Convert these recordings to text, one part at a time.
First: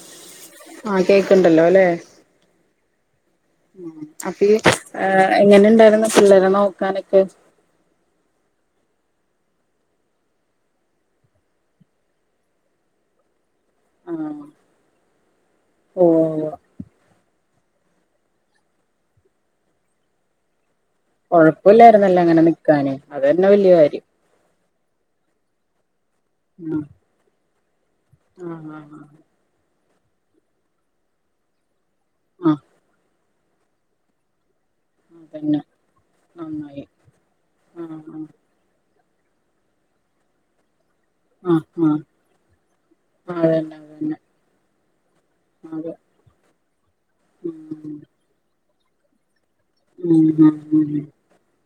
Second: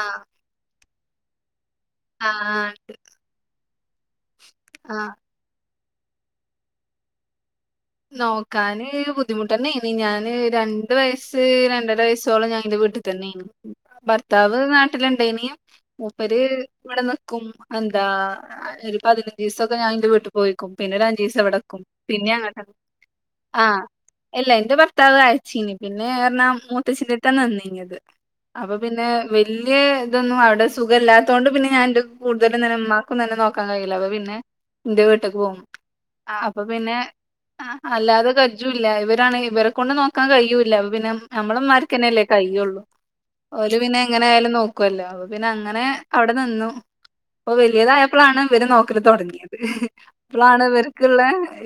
ആഹ് ആ കേക്കണ്ടല്ലോ ല്ലെ ആഹ് ആ അപ്പ ആഹ് ഈഎങ്ങനെണ്ടായിരുന്നു പിള്ളേരെ നോക്കാനൊക്കെ നോക്കാാന് ബുദ്ധിമുട്ടന്നെനി ഞാന് രണ്ട വയസ്സ് രണ്ടര വയസ്സോളം ഞാന്റെ വീട്ട തന്നെ യ്നി ആഹ് ഭർത്താവ് നാട്ടിലുണ്ടയ്നി മുപ്പര് ഓ ഇവിടെ നിക്കും എന്താ ഒരു പതിനഞ്ച് ദിവസൊക്കെ ഞാൻന്റെ വീട്ടിൽ പോയിക്കും പിന്നെ ഒരുഞ്ജീസവിടക്കും കൊഴപ്പല്ലായിരുന്നല്ലോ പിന്നെ അങ്ങനെ അങ്ങട്ട് നിക്കാന് അതന്നെ വലിയ കാര്യം എല്ലാ ഇന്റെ ഭർത്താവ് അയച്ചീനി പിന്നെ എറാ ഉം മൂത്തച്ചിന്റെ ട്ത്താ നിന്നിഞ്ഞത് ആഹ് അപ്പൊ പിന്നെ ആഹ് വലിയ ഇതൊന്നും അവിടെ സുഖ ഇല്ലാത്തോണ്ട് പിന്നെ ഞാ എന്റെ ആഹ് കൂടുതലും മ്മ ക്കൊന്നുംന്നെ നോക്കാൻ കഴിയില്ല അപ്പൊ പിന്നെ എന്റെ ആഹ് വീട്ടേക്ക് പോുവും അതന്നെ അപ്പൊ നന്നായി പിന്നെ ആഹ് അല്ലാതെ കജ്ജൂല്ല. ഇവരാണങ്കി ഇവരെ കൊണ്ട് നോക്കാൻ കഴിയൂല്ല. അപ്പൊ പിന്നെ നമ്മളെ ആഹ് ആഹ് ഉമ്മമാരിക്കന്നെല്ലേ കയ്യുള്ളൂ. അതന്നെ ഓല് പിന്നെ അതന്നെ എങ്ങനെ ആയാലും നോക്കുവല്ലോ. അപ്പൊ പിന്നെ അങ്ങനെ അതെ അവിടെ നിന്നു. ഇപ്പൊ ഉം വലിയതായപ്പോഴാണ് ഇവര് നോക്കല് തുടങ്ങിയത്. ഉം ഇപ്പോളാണ് ഉം ഇവർക്കുള്ള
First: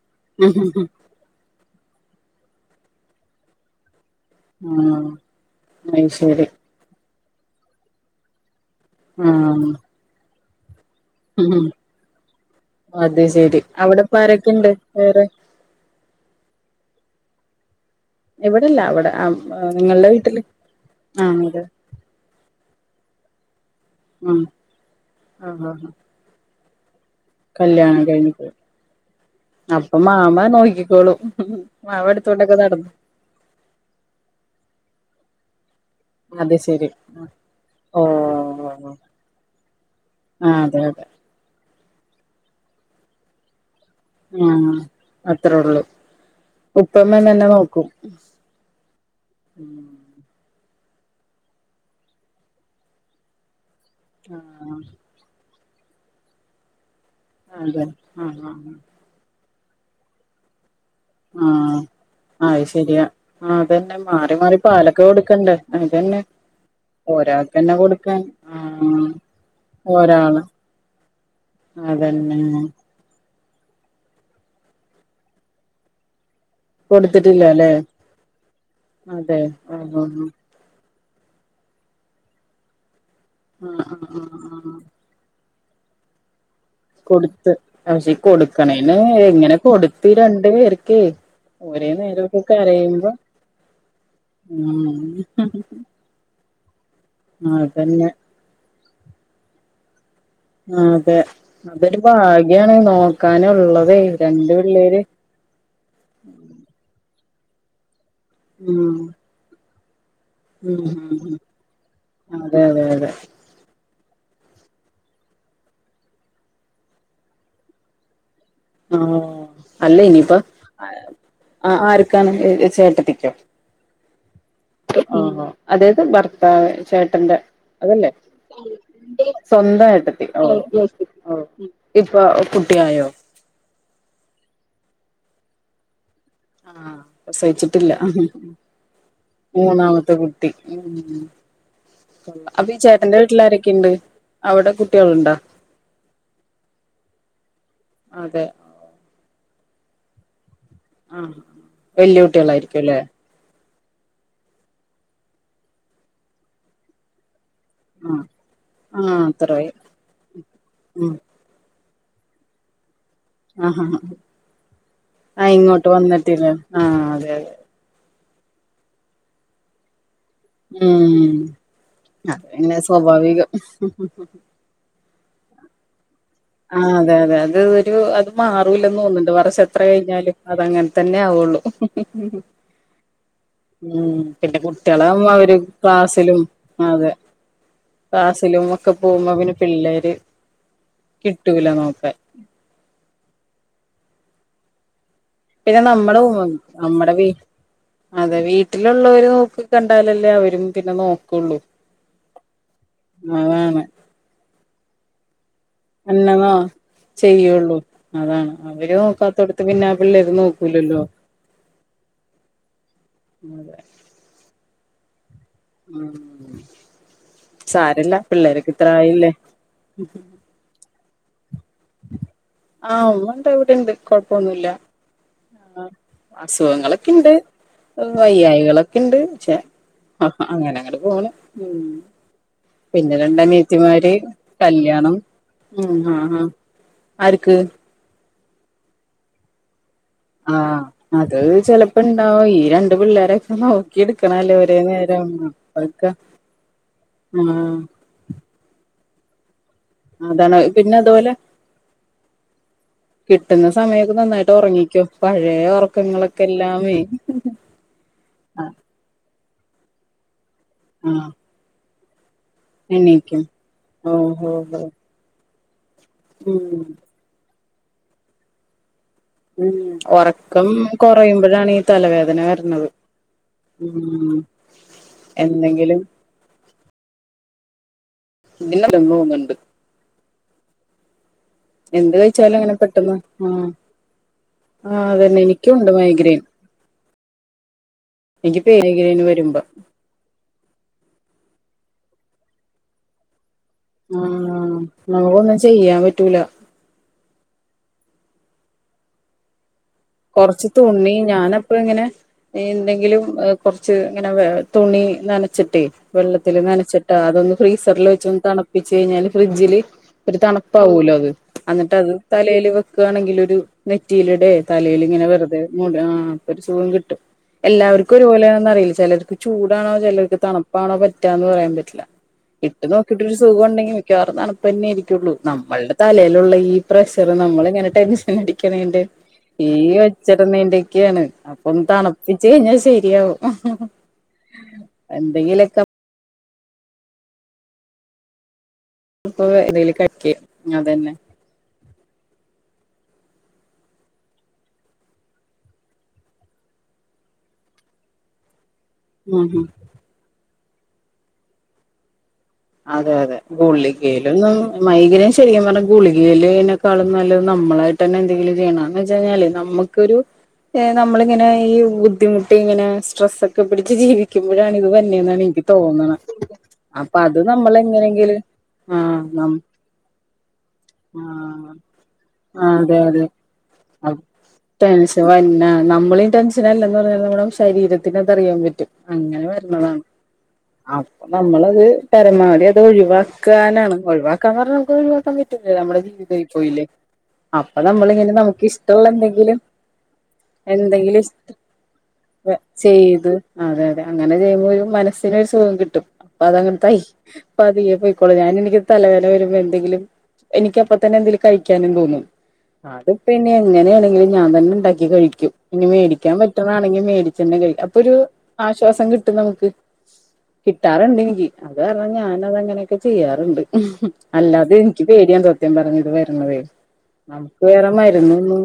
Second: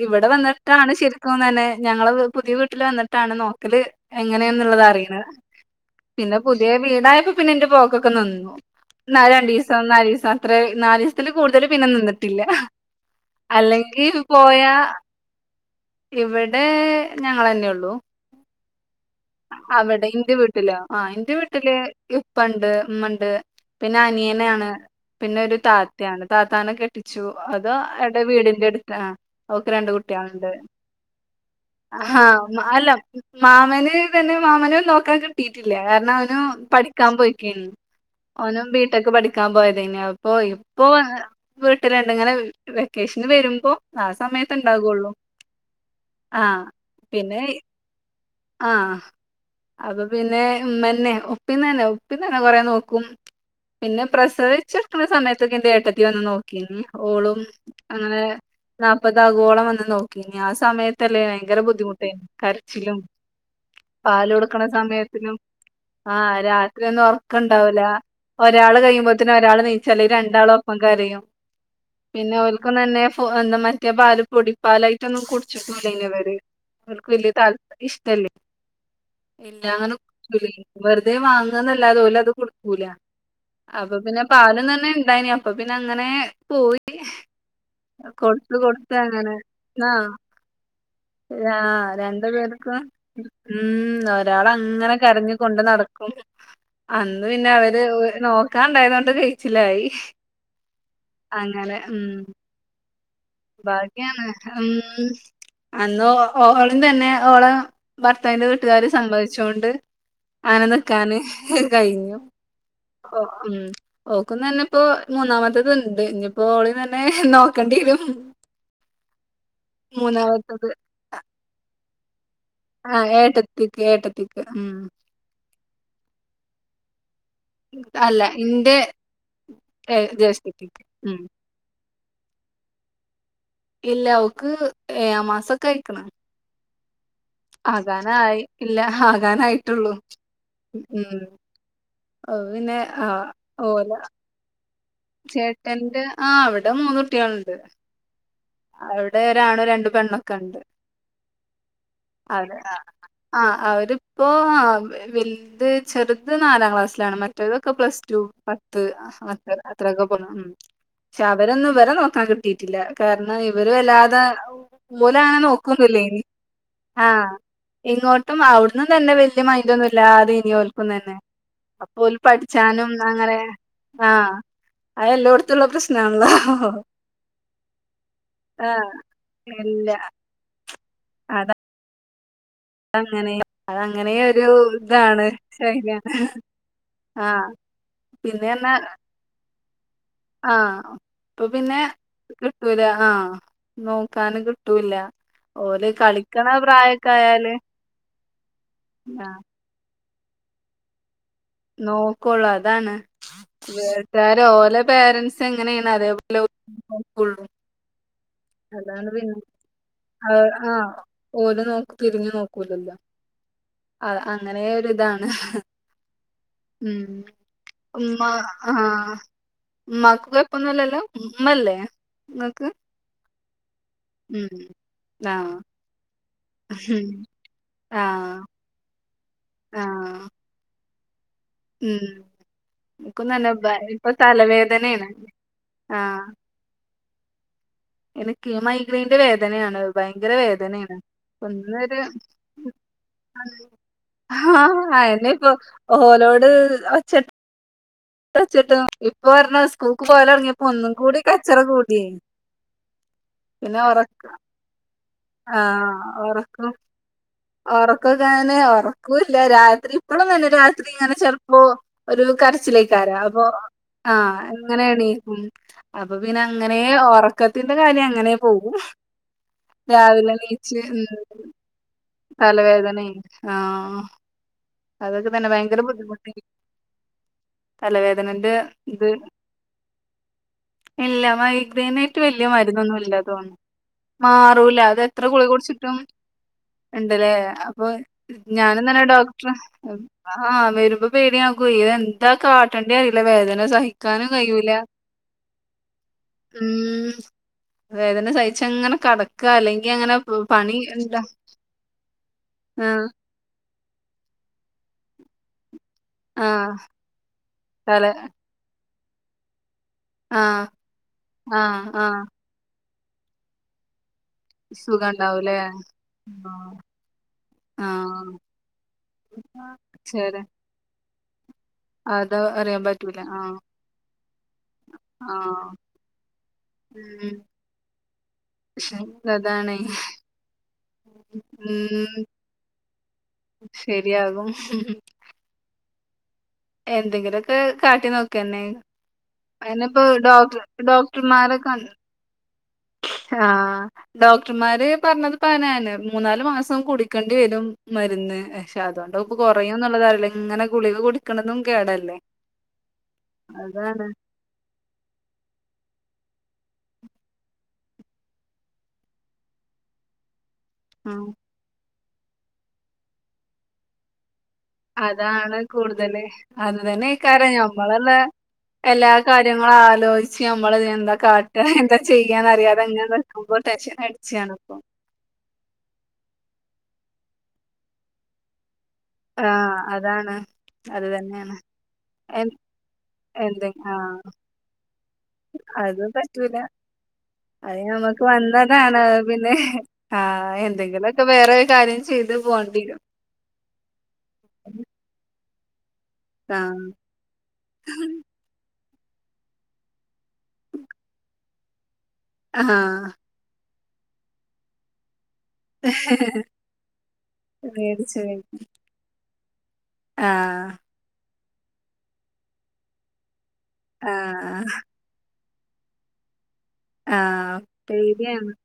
ഇവിടെ വന്ന ഉം ശരിക്കും തന്നെ ഞങ്ങള് പുതിയ വീട്ടിൽ വന്നിട്ടാണ് നോക്കല്. ആഹ് എങ്ങനെയാന്നുള്ളതറിയണെ. അയ് പിന്നെ ശരി പു പിന്നെ വീടായപ്പോ പിന്നെ എന്റെ പോക്കൊക്കെ നിന്നു. നാ രണ്ടു ആഹ് ദിവസം നാല് ദിവസം അത്രേ നാല് ത്തില് കൂടുതൽ ഉം പിന്നെ നിന്നിട്ടില്ല. അത് ശരി അല്ലെങ്കി അവിടെപ്പാരൊക്കെണ്ട് പോയാ വേറെ ഇവിടെ ഞങ്ങെന്നെ ഉള്ളു. ഇവിടെല്ല അവിടെ ആഹ് അവിടെ നിങ്ങളുടെ എൻ്റെ വീട്ടില് വീട്ടിലോ? ആഹ് എൻ്റെ വീട്ടില്. ഉപ്പണ്ട് ഉമ്മ ഉണ്ട്. പിന്നെ ഉം അനിയനാണ്. പിന്നെ ഒരു ആഹ് ആഹ് താത്തയാണ്. താത്താനെ കെ കെട്ടിച്ചു. അതോ കല്യാണം എടെ കഴിഞ്ഞിട്ട് വീടിന്റെ അടുത്ത് അവക്ക് രണ്ട് കുട്ടികളുണ്ട്. ക്കോളും. അവൻ ആ എടുത്തോണ്ടൊക്കെ മ- നടന്നു. അല്ല മാമന് തന്നെ മാമനു നോക്കാൻ കിട്ടിയിട്ടില്ല. കാരണം അവനു അത് ശരി പഠിക്കാൻ പോയിക്കേണ്. ഓനും ഓഹ് ബീ ടെക്ക് പഠിക്കാൻ പോയതാനു. അപ്പൊ ആഹ് അതെ ഇപ്പൊ അതെ വീട്ട്ല്ണ്ട്. ഇങ്ങനെ വെക്കേഷന് വരുമ്പോ ആ സമയത്ത് ആഹ് ഇണ്ടാകുള്ളൂ അത്രേ ഉള്ളൂ. ആ ഉപ്പ ഉമ്മിം നല്ലം നോക്കും. ആഹ് അപ്പൊ പിന്നെ ഉമ്മന്നെ ഉപ്പി തന്നെ ഉപ്പി തന്നെ കൊറേ നോക്കും. പിന്നെ പ്രസവിച്ച് ആഹ് കെടക്ക്ണ സമയത്തൊക്കെ എൻ്റെ ഏട്ടത്തി വന്ന് നോക്കീന്. ഓളും അതെ അങ്ങനെ ആഹ് ആഹ് നാ പ്പതാകോളം വന്ന് നോക്കി. ആഹ് സമയത്തല്ലേ ഭയങ്കര ആഹ് ബുദ്ധിമുട്ടായിനു. അത് കരച്ചിലും ശരിയാ ആഹ് അതന്നെ പാല് മാറി മാറി കൊടുക്കണ പാലൊക്കെ സമയത്തിനും കൊടുക്കണ്ടേ അതന്നെ ആഹ് രാത്രി ഒന്നും ഉറക്കം ഒരാൾക്കന്നെ ഉണ്ടാവൂല. കൊടുക്കാൻ ഒരാള് ആഹ് കഴിയുമ്പോത്തിന് ഒരാള് എനീയ്ച്ചാല് ഒരാള് രണ്ടാളും ഒപ്പം കരയും. പിന്നെ അതന്നെ ഓൽക്കൊന്നും തന്നെ സ്യഴ്ച എന്താ മറ്റേ പാല് പൊടിപ്പാലായിട്ടൊന്നും കുടിച്ചിട്ടൂല്ലയ്ന് ഇവര്. ഇവർക്ക് വലിയ താല്പ കൊടുത്തിട്ടില്ലല്ലേ ഇഷ് തലും അതെ ആഹ് എല്ലാങ്ങനും ആഹ് വെറുതെ വാങ്ങ ന്നല്ലാതൊ ഓല് അത് കുടിക്കൂല. ആഹ് അപ്പൊ ആഹ് പിന്നെ പാലും ആഹ് ആഹ് തന്നെ ഉണ്ടായിനി. അപ്പൊ പിന്നെ അങ്ങനെ പോയി കൊടുത്ത് പക്ഷേ കൊടുത്ത് കൊടുക്കണേന് അങ്ങനെ എങ്ങനെ ആ കൊടുത്ത് രണ്ട് പേര്ക്കെ. ആ ഒരേ രണ്ടു നേരമൊക്കെ പേർക്കും കരയും ഉം ഒരാള് അങ്ങനെ കരഞ്ഞുകൊണ്ട് നടക്കും. അന്ന് പിന്നെ അവര് അതന്നെ നോക്കാൻ ഉണ്ടായതോണ്ട് കഴിച്ചില്ലായി. ആഹ് അതെ. അതൊരു ഭാഗ്യാണ് നോക്കാന് ഉള്ളതേ. ഭാഗ്യാണ് രണ്ട് ഉം പിള്ളേര് അന്ന് ഓ ഓളിൻ തന്നെ ഓള് ഭർത്താവിന്റെ വീട്ടുകാര് ഉം സമ്മതിച്ചോണ്ട്. അങ്ങനെ ഉം നിക്കാന് ഉം കഴിഞ്ഞു. അതെ അതെ അതെ ഉം ഓക്കുതന്നെ ഇപ്പോ മൂന്നാമത്തേത് ഉണ്ട്. ഇനിയിപ്പോ ഓള്തന്നെ നോക്കേണ്ടി വരും. ആഹ് അല്ല ഇനിയിപ്പം മൂന്നാമത്തത് ആർക്കാണ്? ആഹ് ചേട്ടത്തിക്കോ ഏട്ടത്തിക്ക് ഏട്ടത്തിക്ക് ഉം ആഹ് ആഹ്അതായത് ഭർത്താവ് ചേട്ടന്റെ അതല്ലേ അല്ല ഇന്റെ സ്വന്തം ഏഹ് ഏട്ടത്തി. ജ്യേഷ്ഠത്തിക്ക് ഓഹ് ഉം ഓഹ് ഇപ്പൊ കുട്ടിയായോ? ഇല്ല. അവക്ക് ഏഴാം മാസൊക്കെ ആയിക്കണ്. ആഹ്. പ്രസവിച്ചിട്ടില്ല. ഇല്ല ആകാനായിട്ടുള്ളൂ മൂന്നാമത്തെ കുട്ടി. ഉം അത് അപ്പൊ ഈ പിന്നെ ചേട്ടന്റെ ആഹ് വീട്ടില് ആരൊക്കെയുണ്ട്. ഓലെ അവിടെ കുട്ടികൾ ചേട്ടന്റെ ആഹ് അവിടെ മൂന്നുകുട്ടികളുണ്ട്. അതെ. അവിടെ ഒരാണും രണ്ട് പെണ്ണൊക്കെ ഉണ്ട്. ആഹ് വെല്യ അവര് കുട്ടികളായിരിക്കും ല്ലേ ആഹ് അവരിപ്പോ ആഹ് വെ വെൽത് ചെറുത് നാലാം ക്ലാസ്സിലാണ് മറ്റ് മറ്റേതൊക്കെ പ്ലസ് ടു, ആഹ് പത്ത് ആഹ് [unintelligible] അത്രായി അത്രൊക്കെ പോന്നതാ ഉം ഉം ചാ അവരൊന്നും ഇവരെ നോക്കാൻ കിട്ടിയിട്ടില്ല കാര ആഹ് ഇവര് വല്ലാതെ ഓലങ്ങനെ ആഹ് ഇങ്ങോട്ട് നോക്കൊന്നുല്ലേയ്നി വന്നിട്ടില്ല ആഹ് അതെ അതെ ഇങ്ങോട്ടും അവിടുന്നും നല്ല വെല്ല്യ മൈൻഡൊന്നുല്ലാതെ ഓൽക്കുംതന്നെ ഉം അപ്പോ ഓല് അത് പിന്നെ പഠിച്ചാനും അങ്ങനെ സ്വാഭാവികം ആഹ് അത് എല്ലോടത്തുള്ള പ്രശ്നാണല്ലോ ആഹ് അതെ അതെ അത് ഒരു അത് ആഹ് മാറൂലെന്ന് തോനുന്നുണ്ട് വർഷം എത്ര ഇല്ല കഴിഞ്ഞാലും അതങ്ങനെ തന്നെ അത ആവുള്ളൂ അങ്ങനെ അതങ്ങനെ ഉം ഒരു പിന്നെ ഇതാണ് കുട്ടികളാവുമ്പം അവര് ശൈലിയാണ് ക്ലാസിലും ആതെ ആഹ് പിന്നെ ക്ലാസ്സിലും പറഞ്ഞാ ഒക്കെ പോകുമ്പോ പിന്നെ പിള്ളേര് ആഹ് അപ്പൊ കിട്ടൂല പിന്നെ നോക്കാൻ കിട്ടൂലാ ആഹ് നോക്കാനും കിട്ടൂലാ പിന്നെ നമ്മള് [unintelligible] നമ്മടെ വീ ആയാല് അതെ വീട്ടിലുള്ളവര് ആഹ് നോക്ക് കണ്ടാലല്ലേ അവരും പിന്നെ നോക്കുള്ളൂ നോക്കോള്ളൂ അതാണ് അതാണ് വീട്ടാര് ഓലെ പേരൻ്റ്സ് ത്ത് എങ്ങനെയാണ് അതേപോലെ എന്നതാ [unintelligible] നോക്കുള്ളൂ ചെയ്യുള്ളൂ അതാണ് അവര് അതാണ് പിന്നെ നോക്കാത്തോടത്ത് പിന്നെ പിള്ളേര് ആഹ് ആഹ് നോക്കൂലല്ലോ ഓല് നോക്ക് തിരിഞ്ഞു നോക്കൂലല്ലോ അതെ ആഹ് അങ്ങനെ ഒരിതാണ് ഉം ഉം സാരല്ല ഉമ്മാ പിള്ളേരൊക്കെ ഇത്ര ആഹ് ആയില്ലേ ഉമ്മാക്ക് കൊഴ പ്പൊന്നുംല്ലല്ലോ ഉമ്മല്ലേ ഇങ്ങക്ക്? ആഹ ഉമ്മണ്ട് ഇവിടെണ്ട് ഉം ആഹ് ആഹ് അസുഖങ്ങളൊക്കെ ഇണ്ട് ആഹ് വയ്യായികളൊക്കെ ഇണ്ട് പക്ഷെ ആഹ് അങ്ങനെ അങ്ങട് പോണ് ഉം പിന്നെ ഇൻക്കും തന്നെ ഭ ഇപ്പൊ രണ്ടനിയത്തിമാര് തലവേദനേണ് കല്യാണം ഉം ആഹ് ആഹ് ആര്ക്ക്‌? എനിക്ക് മൈഗ്രെയിന്റെ വേദനയാണ് ഭയങ്കര ആഹ് വേദനേണ് അത് ഇപ്പൊന്നൊരു ചെലപ്പ ഇണ്ടാവും ഈ രണ്ട് പിള്ളേരൊക്കെ നോക്കിയെടുക്ക ക്കണല്ലേ ഒരേ ആഹ് നേരം അയന്നെ ഇപ്പൊ [unintelligible] ഓലോട് ആഹ് [unintelligible] ഇപ്പം [unintelligible] സ്കൂൾക്ക് പോവല് അതാണ് തൊടങ്ങിയപ്പോ ഒന്നും പിന്നെ കൂടി അതുപോലെ കച്ചറ കൂടിയേ കിട്ടുന്ന പിന്നെ സമയൊക്കെ ഉറക്ക നന്നായിട്ട് ഒറങ്ങിക്കോ പഴയ ഒറക്കങ്ങളൊക്കെ എല്ലാമേ ഒറക്കൊക്കെ അങ്ങനെ ഒറക്കൂല്ല രാത്രി ഇപ്പഴും തന്നെ രാത്രി ഇങ്ങനെ ചെ ആഹ് ഓഹ് ഒരു കരച്ചിലേക്കാരാ എണീക്കും അപ്പൊ ആഹ് ഓഹ് ഓഹ് ഓഹ് അങ്ങനെയാണെ [unintelligible] അപ്പൊ പിന്നെ അങ്ങനെ ഉം ഒറക്കത്തിന്റെ കാര്യം അങ്ങനെ പോവും രാവിലെ ണീച്ച് ഉം ആണേ തലവേ തലവേദനെയെ ആഹ് അതൊക്കെ തന്നെ ഭയങ്കര എന്തെങ്കിലും ബുദ്ധിമുട്ടായി തലവേദനന്റെ ഇത് ഇതിനല്ലെന്ന് തോന്നുന്നുണ്ട് ഇല്ല എന്ത് മൈഗ്രെയിനായിട്ട് വെല്യ കഴിച്ചാലും അങ്ങനെ മരുന്നൊന്നും പെട്ടെന്ന് ഇല്ലാ തോന്ന്ണ് ആഹ് മാറൂലാ അത് ആഹ് എത്ര അതന്നെ ഗുളിക എനിക്കുണ്ട് കുടിച്ചിട്ടും മൈഗ്രെയിൻ ഉണ്ടല്ലേ അപ്പൊ എനിക്ക് ഞാനും തന്നെ മൈഗ്രെയിൻ ഡോക് വരുമ്പോ ആഹ് വരുമ്പോ പേടിയത് എന്താ കാട്ടേണ്ടി അറിയില്ല വേദന സഹ ആഹ് നമുക്കന്നും ചെയ്യാൻ പറ്റൂല ഉം വേദന സഹച്ച് അങ്ങനെ കിടക്ക അല്ലെങ്കി അങ്ങനെ പ- കൊറച്ച പണി തുണി ഇണ്ട ഞാനപ്പ ഇങ്ങനെ ആഹ് എന്തെങ്കിലും കുറച്ച് ഇങ്ങനെ തുണി നനച്ചിട്ടേ വെള്ളത്തില്ൽ ആഹ് നനച്ചിട്ടാ അതൊന്ന് തല ഫ്രീസറിൽ വെച്ച്ന്ന് തണുപ്പിച്ചച്ച് കഴിഞ്ഞാല് ഫ്രിഡ്ജില് ഒരു ആഹ് തണുപ്പാവല്ലോ അത് ആഹ് എന്നിട്ട് അത് ആഹ് തലൽ വെക്കുകയാണെങ്കിൽ ഒരു നെറ്റിയിലടെ തലൽ ഇങ്ങനെ സുഖണ്ടാവൂലേ വെറുതെ ആഹ് അപ്പൊ ഒരു സുഖം കിട്ടും എല്ലാവർക്കും ആഹ് ഒരുപോലെയാണെന്ന് അറിയില്ല ചിലർക്ക് ചൂടാണോ ചിലർക്ക് തണുപ്പാണോ പറ്റാ എന്ന് പറയാൻ പറ്റും അത ഇട്ട് നോക്കിട്ടൊരു സുഖം ഉണ്ടെങ്കിൽ മിക്കവാറും തണുപ്പന്നെയിരിക്കുള്ളൂ ആഹ് നമ്മളുടെ തലേയിലുള്ള ഈ പ്രഷർ ഉം നമ്മളിങ്ങനെ ടെൻഷൻ അടിക്കണണ്ട് ഈ അതാണേ ഒച്ചിട നീന്റെൊക്കെയാണ് അപ്പൊ ഒന്ന് ഉം തണുപ്പിച്ച് കഴിഞ്ഞാൽ ശരിയാവുംോ ശരിയാകും എന്തെങ്കിലോക്കെ എന്തെങ്കിലൊക്കെ കാട്ടി നോക്കന്നെ ഇപ്പൊ എന്തെങ്കിലും അയിനിപ്പോ കഴിക്ക ഡോക് അതന്നെ ഡോക്ടർമാരൊക്കെ ഉണ്ട് ആഹ് ഡോക്ടർമാര് പറഞ്ഞത് പതന്ന മൂന്നാല് മാസം കുടിക്കേണ്ടി വരും മരുന്ന് പക്ഷെ അതുകൊണ്ട്പ്പ ഉം കുറയുംന്നുള്ളതല്ല ഇങ്ങനെ ഗുളിക കുടിക്കണന്നും കേടല്ലേ അതെ അതെ അതാണ് ഗുള്ളികയിലന്നും മൈകം ശരിക്കും പറഞ്ഞാ ഗുളികയിൽതിനെക്കാളും നല്ല നമ്മളായിട്ട തന്നെ എന്തെങ്കിലും ചെയ്യണന്ന് വെച്ച കഴിഞ്ഞാല് നമുക്ക് ഉം നമ്മളിങ്ങനെ ഈ ബുദ്ധിമുട്ട് ഇങ്ങനെ സ്ട്രെസോ ഒക്കെ പിടിച്ച് ജീവിക്ക ുമ്പോഴാണ് ഇത് വന്നെയന്നാണ് അതാണ് എനിക്ക് തോന്നുന്നത് കൂടുതല് അത് അപ്പൊ അത് തന്നെക്കാരം നമ്മൾ ഞമ്മളെന്നെ എങ്ങനെയെങ്കില് എല്ലാ കാര്യങ്ങളും ആലോയ്ച്ച് നമ്മള് എന്താ കാട്ട ആഹ് എന്താ ചെയ്യാൻ അതെ അറിയാതെങ്ങനെ നക്കും പ്പൊ ടെൻഷൻ അടിച്ചാാണ് അപ്പൊ അന്നെ നമ്മളും ടെൻഷനല്ലന്ന് പറഞ്ഞാൽ നമ്മുടെ ശരീരത്തിനറിയാൻ പറ്റും അങ്ങനെ ആഹ് വരുന്നതാണ് അതാണ് അത് അപ്പൊ തന്നെയാണ് നമ്മളത് എ പാരമാവടി അത് എന്തെ ഒഴിവാക്കാനാണ് ആഹ് ഒഴിവാക്കാന്ന് പറഞ്ഞാ ന ഒഴിവാക്കൻ നമ്മുടെ അത് ജീവിതയ് പറ്റൂല പോയില്ലേ അത് അപ്പൊ ഞമ്മക്ക് നമ്മളിങ്ങനെ നമുക്ക് വന്നതാണ് ഇഷ്ടള്ള അത് പിന്നെ എന്തെങ്കിലും ആഹ് എന്തെങ്കിലും എന്തെങ്കിലൊക്കെ ഇഷ്ട്ട വേറെ കാര്യം ചെയ്ത് പോണ്ടിരും ചെയ്തു അതെ അതെ അങ്ങനെ ചെയ്യുമ്പോൾ ഒരു മനസ്സനരു സുഖം കിട്ടും അപ്പൊ ആഹ് അതങ്ങനൊയി അതിെ പോയി ഞൻ എനിക്ക് തലവേന വരുമ്പോ എന്തെങ്കിലും എനിക്കപ്പ തന്നെ എന്തെങ്കിലും കഴിക്കാനും തോന്നും ആഹ് അ പിന്നെ എങ്ങനെയാണെങ്കിലും ഞാൻ തന്നെ ഉണ്ടാക്കി കഴിക്കും ഇനി മേടിക്കാൻ പറ്റുന്നാണെങ്കിൽ മേടിച്ചന്നെ കഴും അപ്പൊ ഒരു മേടിച്ചു ആശ്വാസം കിട്ടും നമുക്ക് ആഹ് കിട്ടാറുണ്ട് എനിക്ക് അത് കാരണം ഞാന അതങ്ങനെയൊക്കെ ചെയ്യാറുണ്ട് ആഹ് അല്ലാതെ യ്ക്ക് പേടിയാ സത്യ പറഞ്ഞത് വരണതെ ആഹ് നമുക്ക് വേറെ പേടിയാണ് മര്ന്ന്ന്ന്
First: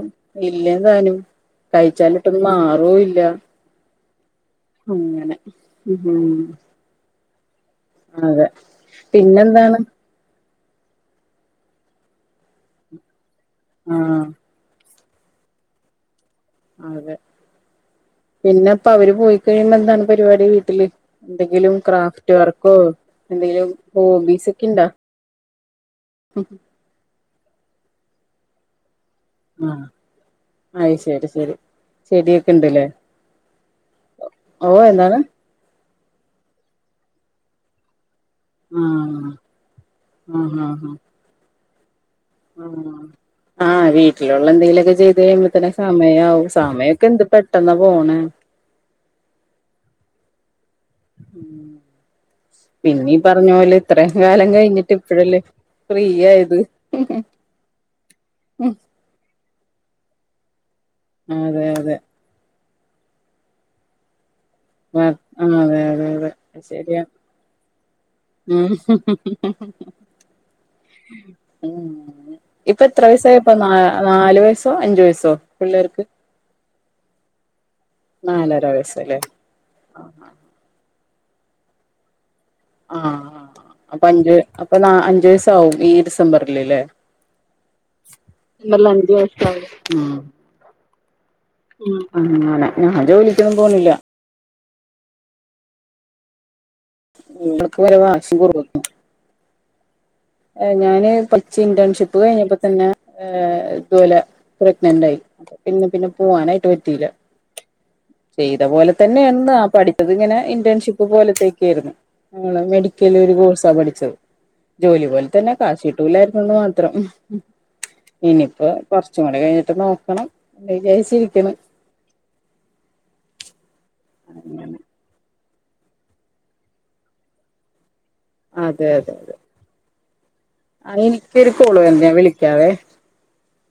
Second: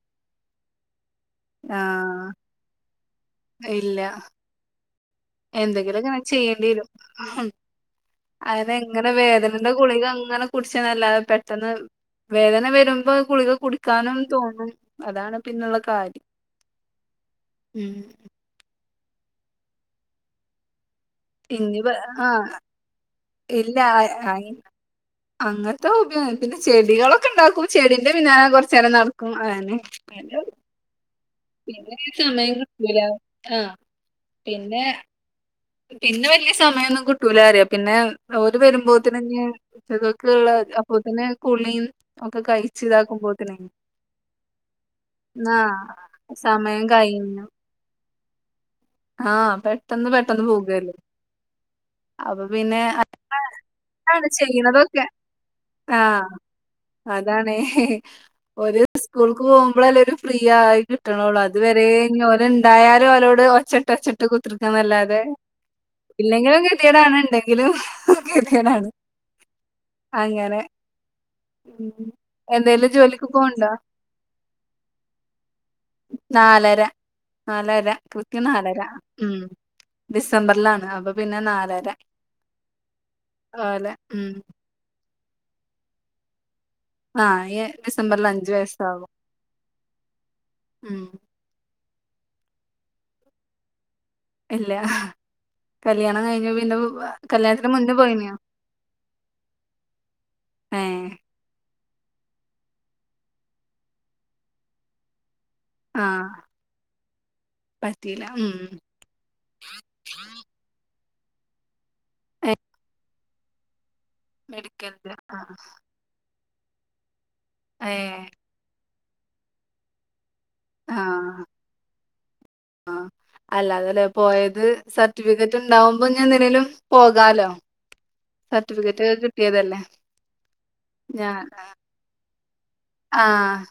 ഇല്ലേ താനും ആഹ് കഴിച്ചാലിട്ടൊന്നും മാറല്ല അങ്ങനെ എന്തെങ്കിലുംങ്ങനെ ചെയ്യേണ്ടി വരും അതെ എങ്ങനെ വേദനന്റെ പിന്നെന്താണ് ഗുളിക അങ്ങനെ കുടിച്ച നല്ലാത പെട്ടെന്ന് വേദന വരുമ്പോ കുളികൾ കുടിക്കാനും ആഹ് തോന്നും അതാണ് പിന്നുള്ള കാര്യം അതെ ഉം പിന്നെപ്പം അവര് പോയിക്കഴിയുമ്പോ എന്താണ് പരിപാടി വീട്ടില് എന്തെങ്കിലും ഇനി ക്രാഫ്റ്റ് ആഹ് വർക്കോ എന്തെങ്കിലും ഇല്ല ഹോബീസ് ഒക്കെ ഇണ്ടാ അങ്ങനത്തെ ഹോബിയൊന്നും ഇല്ല, പിന്നെ ചെടികളൊക്കെ ക്കെ ഉണ്ടാക്കും, ചെടിന്റെ പിന്നാലെ കുറച്ച് നേരം നടക്കും, അങ്ങനെ ആഹ് [inaudible] അയ് ശരി ശരി പിന്നെ ചെടിയൊക്കെ സമയം ഇണ്ട്ല്ലേ കിട്ടൂല, ആഹ് ഓ പിന്നെ എന്താണ് പിന്നെ വലിയ സമയം ഒന്നും കിട്ടൂല അറിയോ പിന്നെ ഓര് വരുമ്പോത്തിന് ആഹ് [unintelligible] ഉള്ള ആഹ് അപ്പോ പിന്നെ കുളീം ആഹ്, ആഹ് വീട്ടിലുള്ള എന്തെങ്കിലുമൊക്കെ ചെയ്ത് ആ കഴിയുമ്പോത്തനെ സമയാവും, സമയമൊക്കെ എന്ത് പെട്ടെ പെട്ടെന്നാ പോണെ ആഹ് പെട്ടെന്ന് പെട്ടന്ന് പോകുകല്ലേ ഉം പിന്നീ പറഞ്ഞ പോലെ ഇത്രയും ആണ് കാലം കഴിഞ്ഞിട്ട് ചെയ്യണതൊക്കെ ഇപ്പോഴല്ലേ ആ ഫ്രീ ആയത് അതാണ് ഓര് സ്കൂൾക്ക് പോകുമ്പോളല്ലേ ഒരു ഫ്രീ ആയി കിട്ടണുള്ളൂ, അതെ അതെ അതുവരേം ഇ അന്തായാലും അവരോട് ഒച്ചയിട്ട് ഒച്ചയിട്ട് കുത്തിരിക്ക ല്ലാതെ, ആഹ് അതെ അതെ അതെ ഇല്ലെങ്കിലും ശരിയാ ഗതികേടാണ് ഉണ്ടെങ്കിലും ഉം ഗതികേടാണ് അങ്ങനെ ഉം ഇപ്പം എന്തേലും എത്ര ജോലിക്ക് വയസായി, ഇപ്പം നാ പോവ്ണ്ടോ? നാലു വയസ്സോ അഞ്ചു വയസോ? പിള്ളേർക്ക് നാലര നാലര കൃത്യം നാലര ഉം ഡിസംബറിലാണ് അപ്പൊ പിന്നെ നാലര ആഹ് ആഹ് ഓലെ അപ്പൊ ഉം. അഞ്ച് അപ്പൊ നാ അഞ്ചു വയസ്സാവും ഈ ഡിസംബറില് ഇല്ലേ ആഹ് ഈ ഡിസംബറില് അഞ്ച് വയസ്സാകും അഞ്ച് വയസ്സാവും ഉം ഉം അങ്ങനെ ഞാൻ ജോലിക്കൊന്നും പോണില്ല ഇല്ല കല്യാണം കഴിഞ്ഞേ പിന്നെ, കല്യാണത്തിന് ഞങ്ങൾക്ക് മുന്നേ വരെ വാശി പോയിനിയോ കുറവന്നു ഞാന് ഇന്റേൺഷിപ്പ് കഴിഞ്ഞപ്പോ തന്നെ ഇത് പോലെ പ്രഗ്നന്റ് ആയി പിന്നെ പിന്നെ ആഹ് പോവാനായിട്ട് പറ്റിയില്ല പറ്റീല. ഉം. ചെയ്ത പോലെ തന്നെയാന്ന്, ആ പഠിച്ചത് ഇങ്ങനെ ഇന്റേൺഷിപ്പ് പോലത്തെയക്കെയാരുന്നു. മെഡി ല് ഒരു കോഴ്സാ പഠിച്ചത്, ജോലി മെഡിക്കൽന്റെ പോലെ തന്നെ, ആഹ് കാശ് കിട്ടൂലായിരുന്നുന്ന് മാത്രം. ഏഹ് ഇനിയിപ്പോ കുറച്ചും കൂടി കഴിഞ്ഞിട്ട് നോക്കണം എന്ന് വിചാരിച്ചിരിക്കണ് ആഹ് അല്ല അതല്ലേ പോയത് സർട്ടിഫിക്കറ്റ് റ്റ് ഉണ്ടാവുമ്പോ ഇനി എന്തിനേലും പോകാല്ലോ, സർട്ടിഫിക്കറ്റൊക്കെ കിട്ടിയതല്ലേ ആഹ് ഞാൻ എനിക്കൊരു കോള് വരുന്നു, ഞാൻ വിളിക്കാവേ ആഹ്